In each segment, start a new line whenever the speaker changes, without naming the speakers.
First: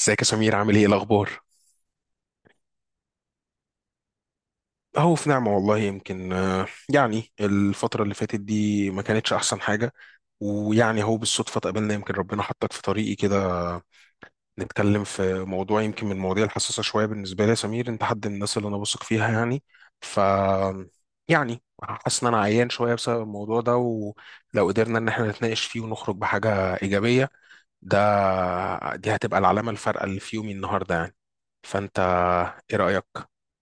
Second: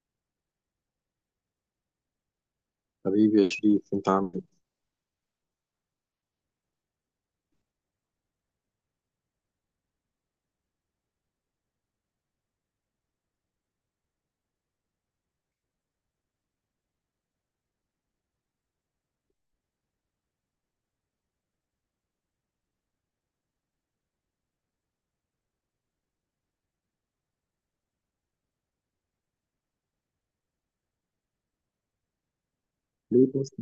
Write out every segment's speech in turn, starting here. ازيك يا سمير؟ عامل ايه الاخبار؟
حبيبي يا شريف، انت عامل ايه؟
اهو في نعمه والله. يمكن يعني الفتره اللي فاتت دي ما كانتش احسن حاجه. ويعني اهو بالصدفه اتقابلنا، يمكن ربنا حطك في طريقي كده. نتكلم في موضوع يمكن من المواضيع الحساسه شويه بالنسبه لي. يا سمير، انت حد من الناس اللي انا بثق فيها يعني. ف يعني حاسس ان انا عيان شويه بسبب الموضوع ده، ولو قدرنا ان احنا نتناقش فيه ونخرج بحاجه ايجابيه، ده دي هتبقى العلامه الفارقه اللي في يومي النهارده يعني. فانت ايه رايك؟
ليه بس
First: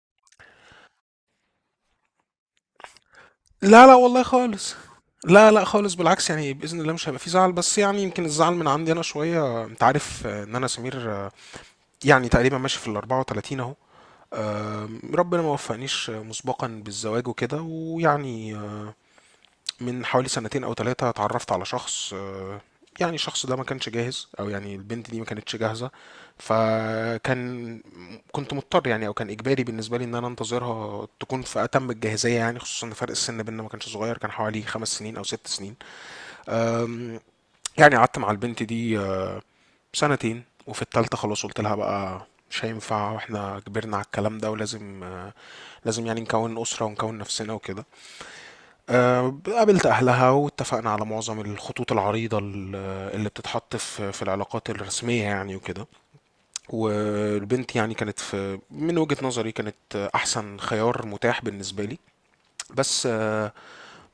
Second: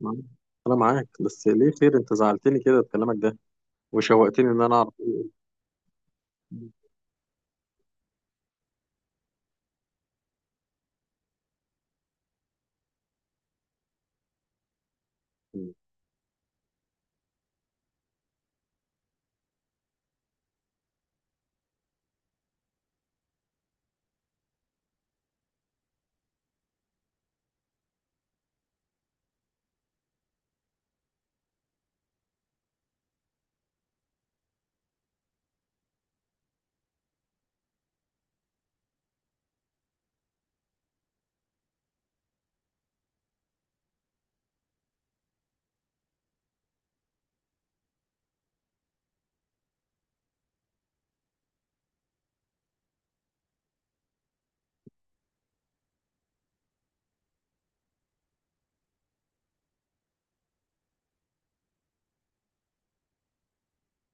معاك؟ انا معاك، بس ليه خير؟ انت زعلتني كده بكلامك ده
لا لا والله
وشوقتني ان
خالص.
انا اعرف ايه.
لا لا خالص بالعكس. يعني بإذن الله مش هيبقى في زعل، بس يعني يمكن الزعل من عندي أنا شوية. أنت عارف إن أنا سمير يعني تقريبا ماشي في ال 34 أهو. ربنا ما
إيه.
وفقنيش مسبقا بالزواج وكده، ويعني من حوالي سنتين او ثلاثة اتعرفت على شخص يعني الشخص ده ما كانش جاهز، او يعني البنت دي ما كانتش جاهزة. فكان كنت مضطر يعني، او كان اجباري بالنسبة لي ان انا انتظرها تكون في اتم الجاهزية، يعني خصوصا ان فرق السن بيننا ما كانش صغير، كان حوالي 5 سنين او 6 سنين. آم، يعني قعدت مع البنت دي سنتين، وفي التالتة خلاص قلت لها بقى مش هينفع، واحنا كبرنا على الكلام ده، ولازم آه، لازم يعني نكون أسرة ونكون نفسنا وكده. قابلت أهلها واتفقنا على معظم الخطوط العريضة اللي بتتحط في العلاقات الرسمية يعني وكده. والبنت يعني كانت في، من وجهة نظري كانت أحسن خيار متاح بالنسبة لي. بس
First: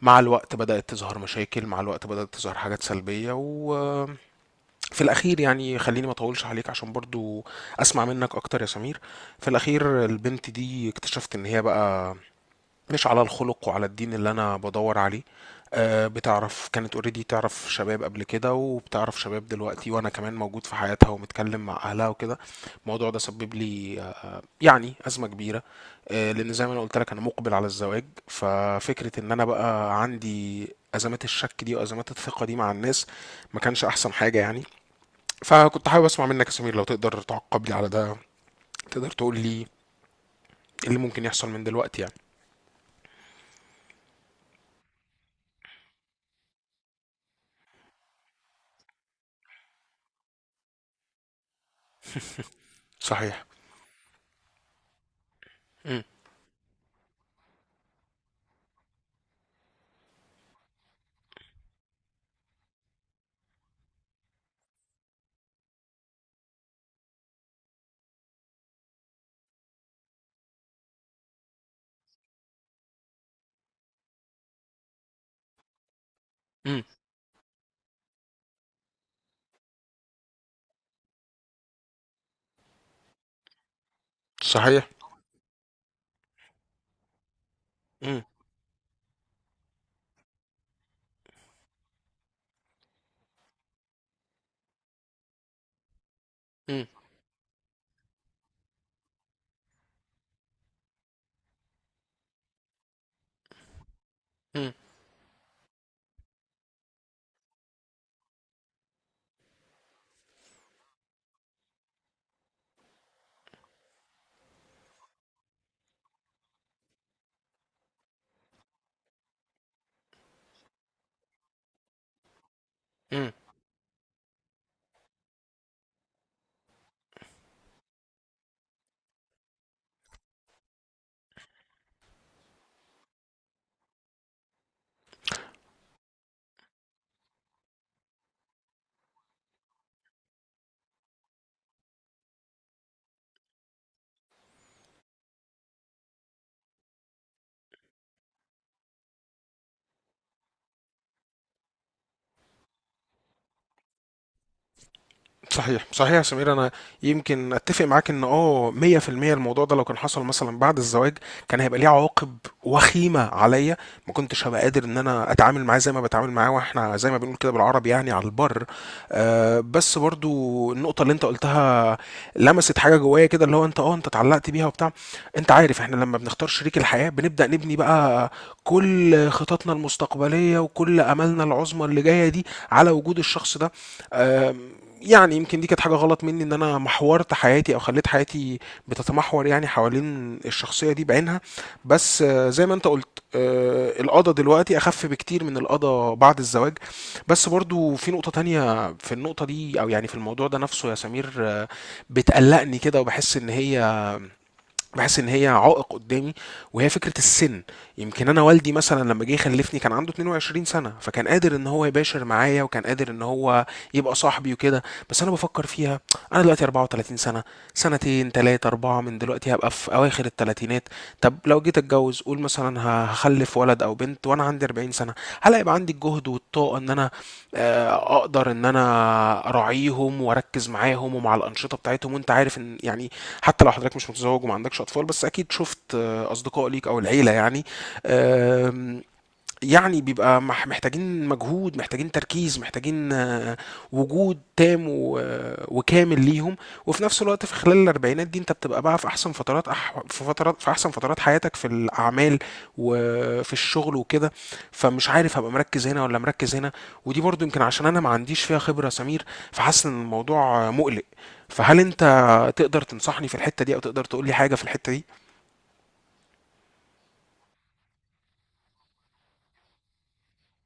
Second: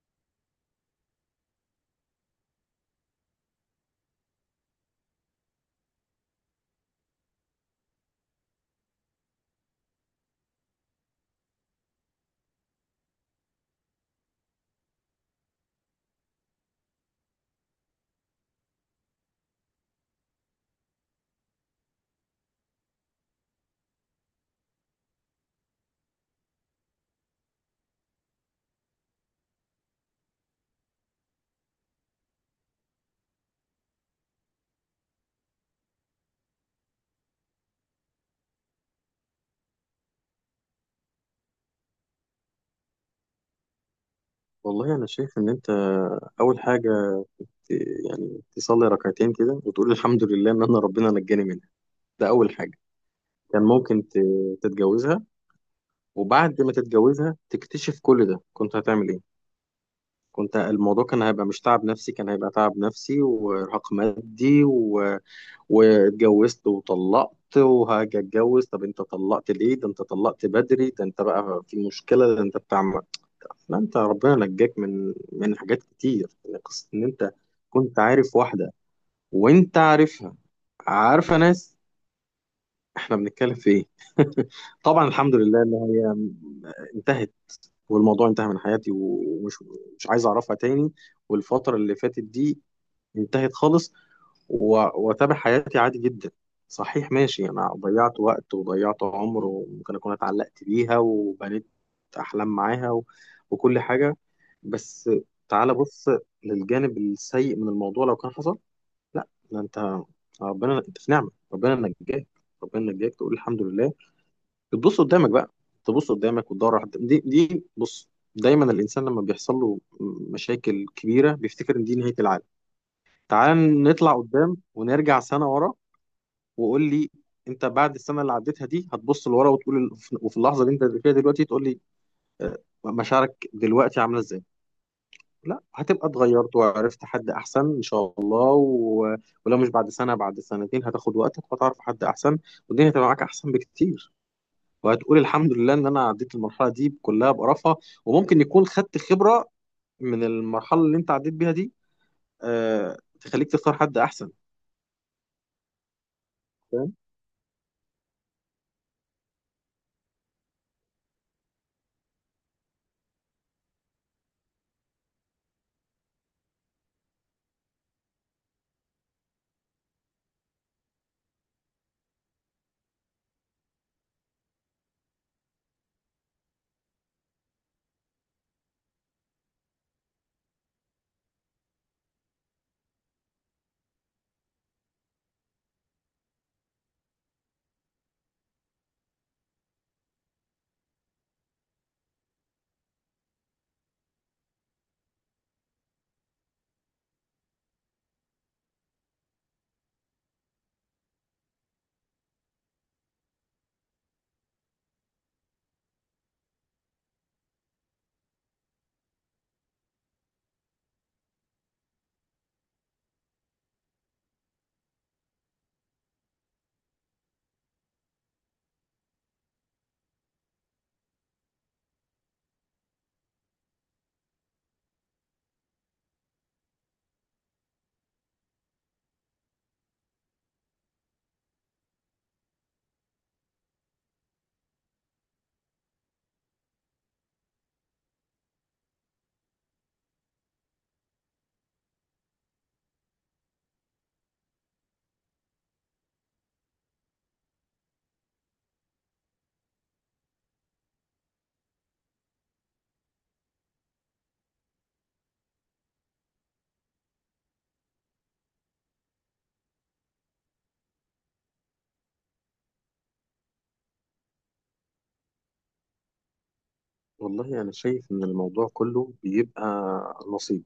مع الوقت بدأت تظهر مشاكل، مع الوقت بدأت تظهر حاجات سلبية، وفي الأخير يعني خليني ما أطولش عليك عشان برضو أسمع منك أكتر يا سمير. في الأخير البنت دي اكتشفت إن هي بقى مش على الخلق وعلى الدين اللي انا بدور عليه. بتعرف كانت اوريدي، تعرف شباب قبل كده وبتعرف شباب دلوقتي وانا كمان موجود في حياتها ومتكلم مع اهلها وكده. الموضوع ده سبب لي يعني ازمه كبيره لان زي ما انا قلت لك انا مقبل على الزواج، ففكره ان انا بقى عندي ازمات الشك دي وازمات الثقه دي مع الناس، ما كانش احسن حاجه يعني. فكنت حابب اسمع منك يا سمير لو تقدر تعقب لي على ده. تقدر تقول لي ايه اللي ممكن يحصل من دلوقتي يعني؟
والله انا شايف ان انت اول حاجه، ت- يعني تصلي ركعتين كده وتقول الحمد لله ان انا ربنا نجاني منها. ده اول حاجه.
صحيح.
كان ممكن تتجوزها
امم.
وبعد ما تتجوزها تكتشف كل ده، كنت هتعمل ايه؟ كنت الموضوع كان هيبقى مش تعب نفسي، كان هيبقى تعب نفسي وارهاق مادي، واتجوزت وطلقت وهاجي اتجوز. طب انت طلقت ليه؟ ده انت طلقت بدري، ده انت بقى في مشكلة، ده انت بتعمل. لا، انت ربنا نجاك من حاجات كتير. يعني
امم.
قصة ان انت كنت عارف واحدة، وانت عارفها، عارفة ناس، احنا بنتكلم في ايه؟
صحيح.
طبعا الحمد لله ان هي انتهت،
إمم.
والموضوع انتهى من حياتي، ومش مش عايز اعرفها تاني، والفترة اللي فاتت دي انتهت خالص، و- واتابع حياتي عادي جدا.
إمم.
صحيح، ماشي، انا ضيعت وقت وضيعت عمر، وممكن اكون اتعلقت بيها وبنيت احلام معاها وكل حاجه،
إمم.
بس تعال بص للجانب السيء من الموضوع لو كان حصل. لا، ده انت ربنا، انت في نعمه، ربنا نجاك، ربنا نجاك، تقول الحمد لله. تبص قدامك بقى، تبص قدامك وتدور على- حد. دي بص، دايما الانسان لما بيحصل له مشاكل كبيره بيفتكر ان دي نهايه العالم.
إمم.
تعال نطلع قدام، ونرجع سنه ورا، وقول لي، انت بعد السنه اللي عديتها دي هتبص لورا وتقول وفي اللحظه اللي انت فيها دلوقتي تقول لي آه، مشاعرك دلوقتي عامله ازاي. لا، هتبقى اتغيرت وعرفت حد احسن ان شاء الله، ولو مش بعد سنه بعد سنتين، هتاخد وقتك وهتعرف حد احسن، والدنيا هتبقى معاك احسن بكتير، وهتقول الحمد لله ان انا عديت المرحله دي كلها بقرفها، وممكن يكون خدت خبره من المرحله اللي انت عديت بيها دي تخليك تختار حد احسن،
صحيح صحيح يا سمير. انا
فاهم.
يمكن اتفق معاك ان 100% الموضوع ده لو كان حصل مثلا بعد الزواج كان هيبقى ليه عواقب وخيمه عليا. ما كنتش هبقى قادر ان انا اتعامل معاه زي ما بتعامل معاه واحنا، زي ما بنقول كده بالعربي، يعني على البر. آه بس برضو النقطه اللي انت قلتها لمست حاجه جوايا كده، اللي هو انت اتعلقت بيها وبتاع. انت عارف احنا لما بنختار شريك الحياه بنبدا نبني بقى كل خططنا المستقبليه وكل املنا العظمى اللي جايه دي على وجود الشخص ده. آه يعني يمكن دي كانت حاجة غلط مني، إن أنا محورت حياتي، أو خليت حياتي بتتمحور يعني حوالين الشخصية دي بعينها. بس زي ما أنت قلت القضا دلوقتي أخف بكتير من القضا بعد الزواج. بس برضو في نقطة تانية، في النقطة دي أو يعني في الموضوع ده نفسه يا سمير بتقلقني كده وبحس إن هي بحس ان هي عائق قدامي، وهي فكره السن. يمكن انا والدي مثلا لما جه يخلفني كان عنده 22 سنه، فكان قادر ان هو يباشر معايا، وكان قادر ان هو يبقى صاحبي وكده. بس انا بفكر فيها، انا دلوقتي 34 سنه، سنتين تلاتة أربعة من دلوقتي هبقى في أواخر التلاتينات. طب لو جيت أتجوز، قول مثلا هخلف ولد أو بنت وأنا عندي 40 سنة، هل هيبقى عندي الجهد والطاقة إن أنا اقدر ان انا اراعيهم واركز معاهم ومع الانشطه بتاعتهم؟ وانت عارف ان يعني حتى لو حضرتك مش متزوج وما عندكش اطفال، بس اكيد شفت اصدقاء ليك او العيله يعني. آم، يعني بيبقى محتاجين مجهود، محتاجين تركيز، محتاجين وجود تام وكامل ليهم. وفي نفس الوقت في خلال الاربعينات دي انت بتبقى بقى في احسن فترات أح... في فترات في احسن فترات حياتك في الاعمال وفي الشغل وكده. فمش عارف هبقى مركز هنا ولا مركز هنا. ودي برضو يمكن عشان انا ما عنديش فيها خبرة يا سمير. فحاسس ان الموضوع مقلق. فهل انت تقدر تنصحني في الحتة دي او تقدر تقول لي حاجة في الحتة دي؟
والله انا شايف ان الموضوع كله بيبقى نصيب.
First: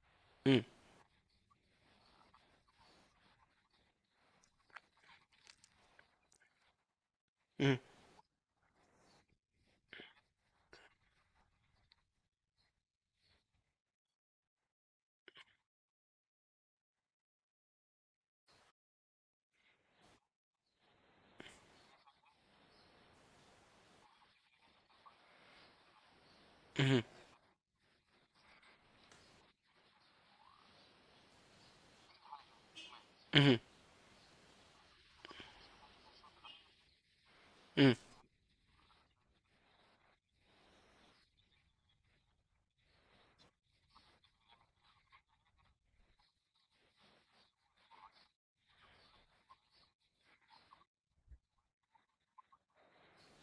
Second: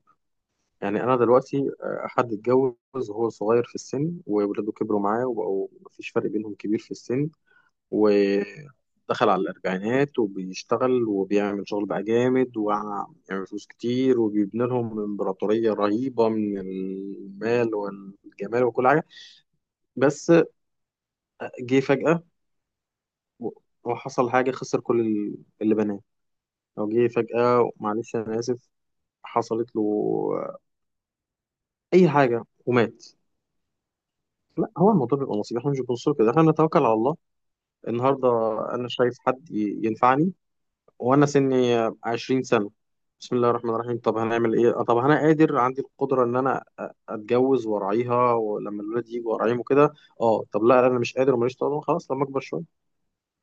مم.
يعني انا دلوقتي حد اتجوز وهو صغير في السن وولاده كبروا معاه وبقوا مفيش فرق بينهم كبير في السن،
مم.
ودخل على الاربعينات، وبيشتغل وبيعمل شغل بقى جامد ويعمل فلوس كتير، وبيبني لهم امبراطورية رهيبة من المال والجمال وكل حاجة. بس جه فجأة و- وحصل حاجة، خسر كل اللي بناه. أو
مم.
جه فجأة، معلش أنا آسف، حصلت له آه، أي حاجة ومات.
مم.
لا، هو الموضوع بيبقى نصيب. احنا مش بنبص كده، احنا بنتوكل على الله.
مم.
النهارده انا شايف حد ينفعني وانا سني 20 سنه، بسم الله الرحمن الرحيم، طب هنعمل ايه؟ طب انا قادر، عندي القدره ان انا اتجوز وارعيها ولما الولاد يجوا وارعيهم وكده. اه، طب لا، انا مش قادر وماليش طاقه، خلاص لما اكبر شويه،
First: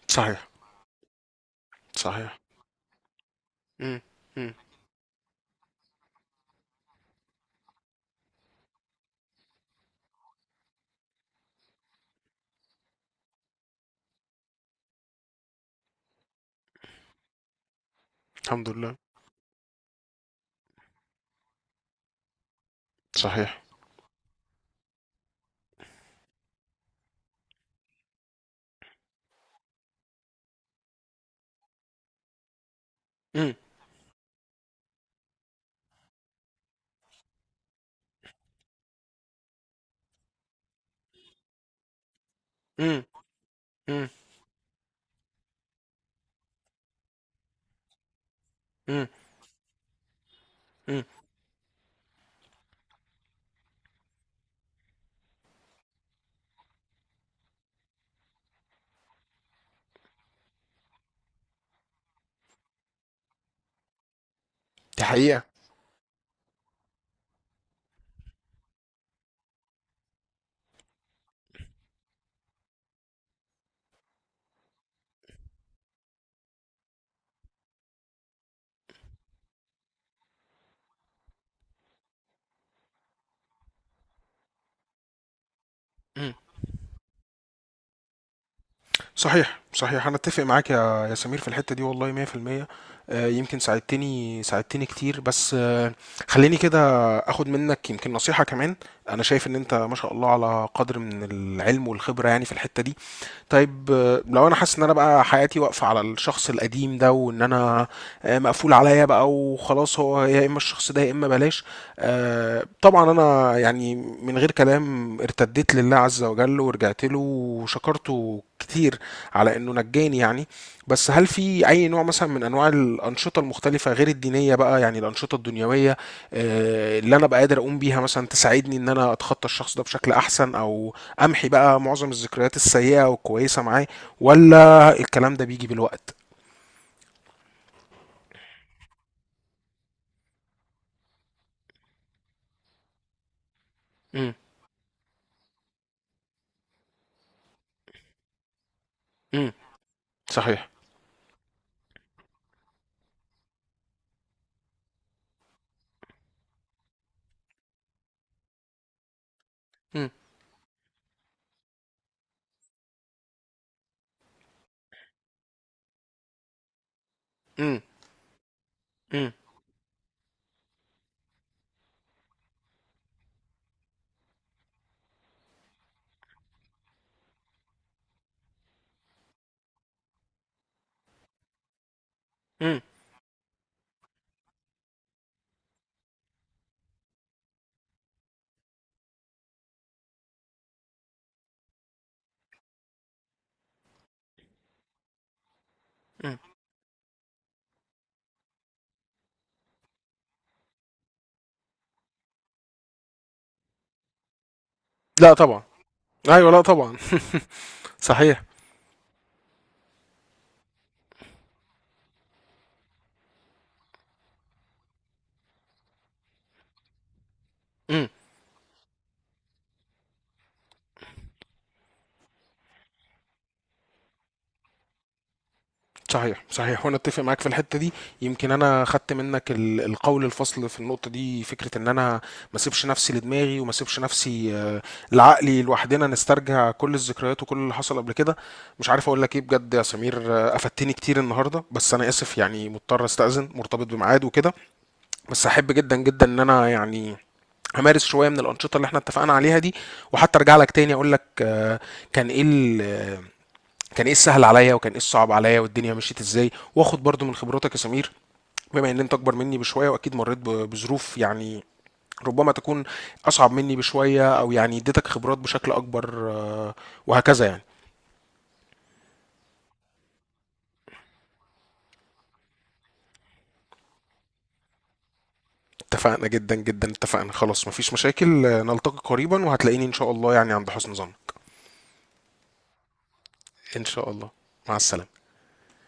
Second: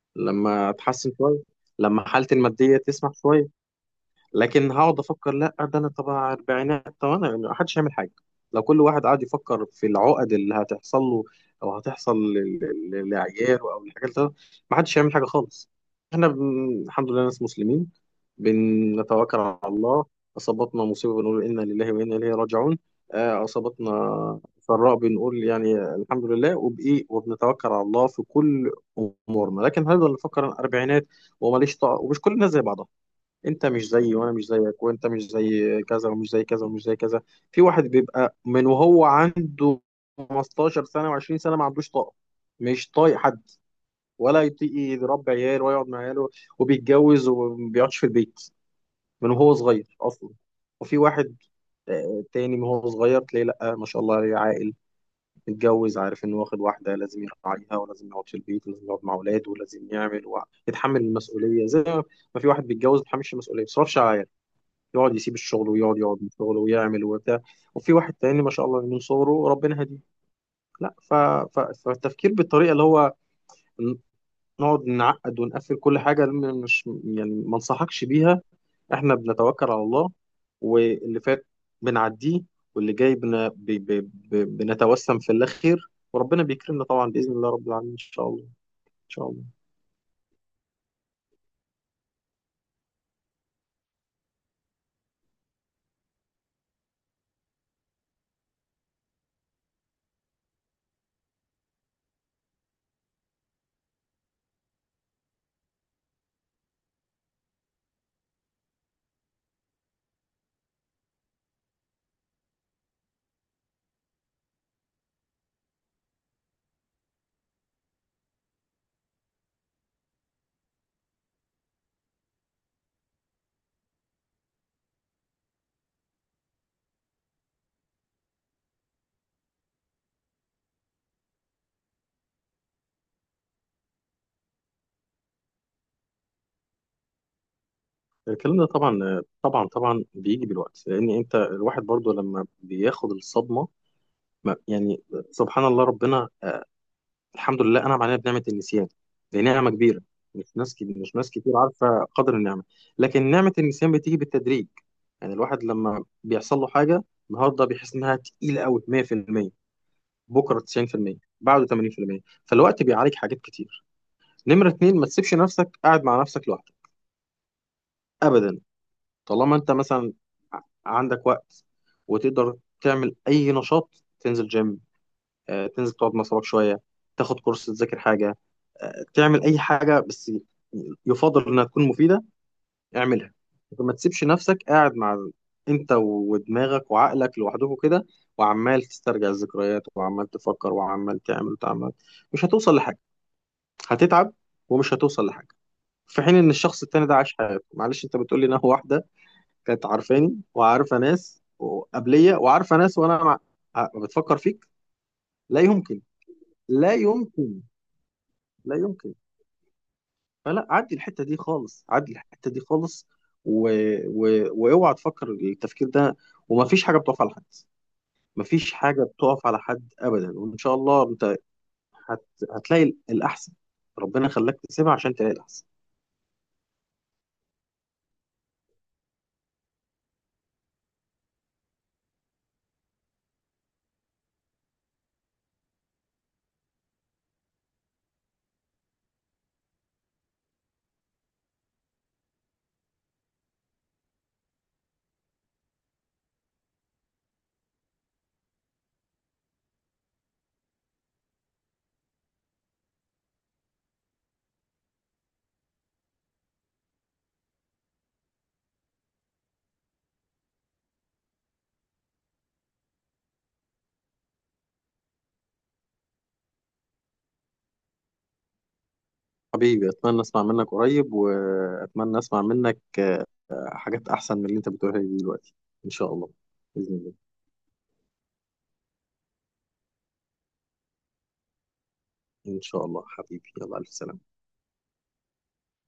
صحيح
لما اتحسن شويه، لما حالتي
صحيح.
الماديه تسمح شويه.
إمم. إمم.
لكن هقعد افكر؟ لا، ده انا طبعا اربعينات، طب انا يعني محدش هيعمل حاجه. لو كل واحد قعد يفكر في العقد اللي هتحصل له او هتحصل لعياله او الحاجات دي، محدش هيعمل حاجه خالص. احنا الحمد لله ناس مسلمين،
الحمد لله.
بنتوكل على الله. اصابتنا مصيبه بنقول انا لله وانا اليه راجعون.
صحيح.
اصابتنا سراء بنقول يعني الحمد لله، وبايه، وبنتوكل على الله في كل امورنا. لكن هنفضل نفكر أنا اربعينات وماليش طاقه؟ ومش كل الناس زي بعضها.
إمم.
انت مش زيي، وانا مش زيك، وانت مش زي كذا ومش زي كذا ومش زي كذا. في واحد بيبقى من وهو عنده 15 سنه و20 سنه ما عندوش طاقه، مش
إمم.
طايق حد،
إمم.
ولا يطيق يربي عيال، ولا يقعد مع عياله، وبيتجوز وما بيقعدش في البيت
إمم.
من وهو صغير اصلا. وفي
إمم.
واحد تاني من وهو صغير تلاقيه، لا ما شاء الله عليه عاقل، متجوز، عارف انه واخد واحده لازم يراعيها، ولازم يقعد في البيت، ولازم يقعد مع اولاده، ولازم يعمل ويتحمل المسؤوليه زي ما. ما في واحد بيتجوز ما بيتحملش المسؤوليه، ما بيصرفش على،
دي
يقعد يسيب
حقيقة.
الشغل، ويقعد من شغله ويعمل وبتاع. وفي واحد تاني ما شاء الله من صغره ربنا هديه. لا، ف... فالتفكير بالطريقه اللي هو ن- نقعد نعقد ونقفل كل حاجه، مش يعني ما انصحكش بيها. احنا بنتوكل على الله، واللي فات بنعديه، واللي جاي بن... ب... ب... ب... بنتوسم في الله خير،
إمم.
وربنا بيكرمنا طبعا باذن الله رب العالمين ان شاء الله. ان شاء الله.
صحيح، صحيح، أنا أتّفق معاك يا يا سمير في الحتّة دي والله 100%. يمكن ساعدتني كتير، بس خلّيني كده آخُد منّك يمكن نصيحة كمان. أنا شايف إن أنت ما شاء الله على قدْر من العلم والخبرة يعني في الحتّة دي. طيب لو انا حاسس ان انا بقى حياتي واقفه على الشخص القديم ده، وان انا مقفول عليا بقى وخلاص، هو يا اما الشخص ده يا اما بلاش. طبعا انا يعني من غير كلام ارتديت لله عز وجل ورجعت له وشكرته كتير على انه نجاني يعني. بس هل في اي نوع مثلا من انواع الانشطه المختلفه غير الدينيه، بقى يعني الانشطه الدنيويه اللي انا بقى قادر اقوم بيها مثلا تساعدني ان انا اتخطى الشخص ده بشكل احسن، او امحي بقى معظم الذكريات السيئة والكويسة معاه؟ ولا الكلام ده بيجي بالوقت؟
الكلام ده طبعا طبعا طبعا بيجي بالوقت، لان انت الواحد برضو لما بياخد الصدمه،
امم.
يعني سبحان الله، ربنا الحمد لله انعم علينا بنعمه النسيان، دي
امم.
نعمه كبيره. مش
صحيح.
ناس كتير، مش ناس كتير عارفه قدر النعمه، لكن نعمه النسيان بتيجي بالتدريج. يعني الواحد لما بيحصل له حاجه النهارده بيحس انها تقيله قوي 100%،
امم.
بكره 90%، بعده 80%، فالوقت بيعالج حاجات كتير. نمره اتنين، ما تسيبش نفسك قاعد مع نفسك لوحدك
امم.
ابدا. طالما انت مثلا عندك وقت، وتقدر تعمل اي نشاط، تنزل جيم، تنزل تقعد مع صحابك شويه، تاخد كورس، تذاكر حاجه، تعمل اي حاجه بس يفضل انها تكون مفيده،
امم.
اعملها. ما تسيبش نفسك قاعد مع انت ودماغك وعقلك لوحدكم كده، وعمال تسترجع الذكريات وعمال تفكر وعمال تعمل وتعمل. مش هتوصل لحاجه، هتتعب ومش هتوصل لحاجه. في حين
امم.
ان الشخص التاني ده عاش حياته، معلش انت بتقول لي ان هو واحده كانت عارفاني وعارفه ناس قبليه وعارفه ناس، وانا مع... آه، بتفكر فيك؟
لا
لا
طبعا.
يمكن،
ايوه لا
لا
طبعا.
يمكن،
صحيح.
لا يمكن. فلا، عدي الحته دي خالص، عدي الحته دي خالص، و... واوعى تفكر التفكير ده. وما فيش حاجه بتقف على حد،
امم.
ما فيش حاجه بتقف على حد ابدا، وان شاء الله انت هت... هتلاقي الاحسن. ربنا خلاك تسيبها عشان تلاقي الاحسن.
صحيح صحيح وانا اتفق معاك في الحته دي. يمكن انا خدت منك القول الفصل في النقطه دي، فكره ان انا ما اسيبش نفسي لدماغي، وما اسيبش نفسي لعقلي لوحدنا نسترجع كل الذكريات وكل اللي حصل قبل كده. مش عارف اقول لك ايه بجد يا سمير افدتني كتير النهارده. بس انا اسف يعني، مضطر استاذن، مرتبط بميعاد وكده. بس احب جدا جدا ان انا يعني همارس شويه من الانشطه اللي احنا اتفقنا عليها دي. وحتى ارجع لك تاني اقول لك كان ايه ال- كان ايه السهل عليا، وكان ايه الصعب عليا، والدنيا مشيت ازاي. واخد برضو من خبراتك يا سمير، بما ان انت اكبر مني بشويه، واكيد مريت بظروف يعني ربما تكون اصعب مني بشويه، او يعني اديتك خبرات بشكل اكبر وهكذا يعني.
حبيبي، اتمنى اسمع منك قريب، واتمنى اسمع منك حاجات احسن من اللي انت بتقولها لي دلوقتي ان شاء
اتفقنا
الله.
جدا جدا،
باذن الله،
اتفقنا خلاص مفيش مشاكل نلتقي قريبا، وهتلاقيني ان شاء الله يعني عند حسن ظن.
ان شاء الله حبيبي، يلا
ان
الف
شاء
سلامه.
الله. مع السلامه.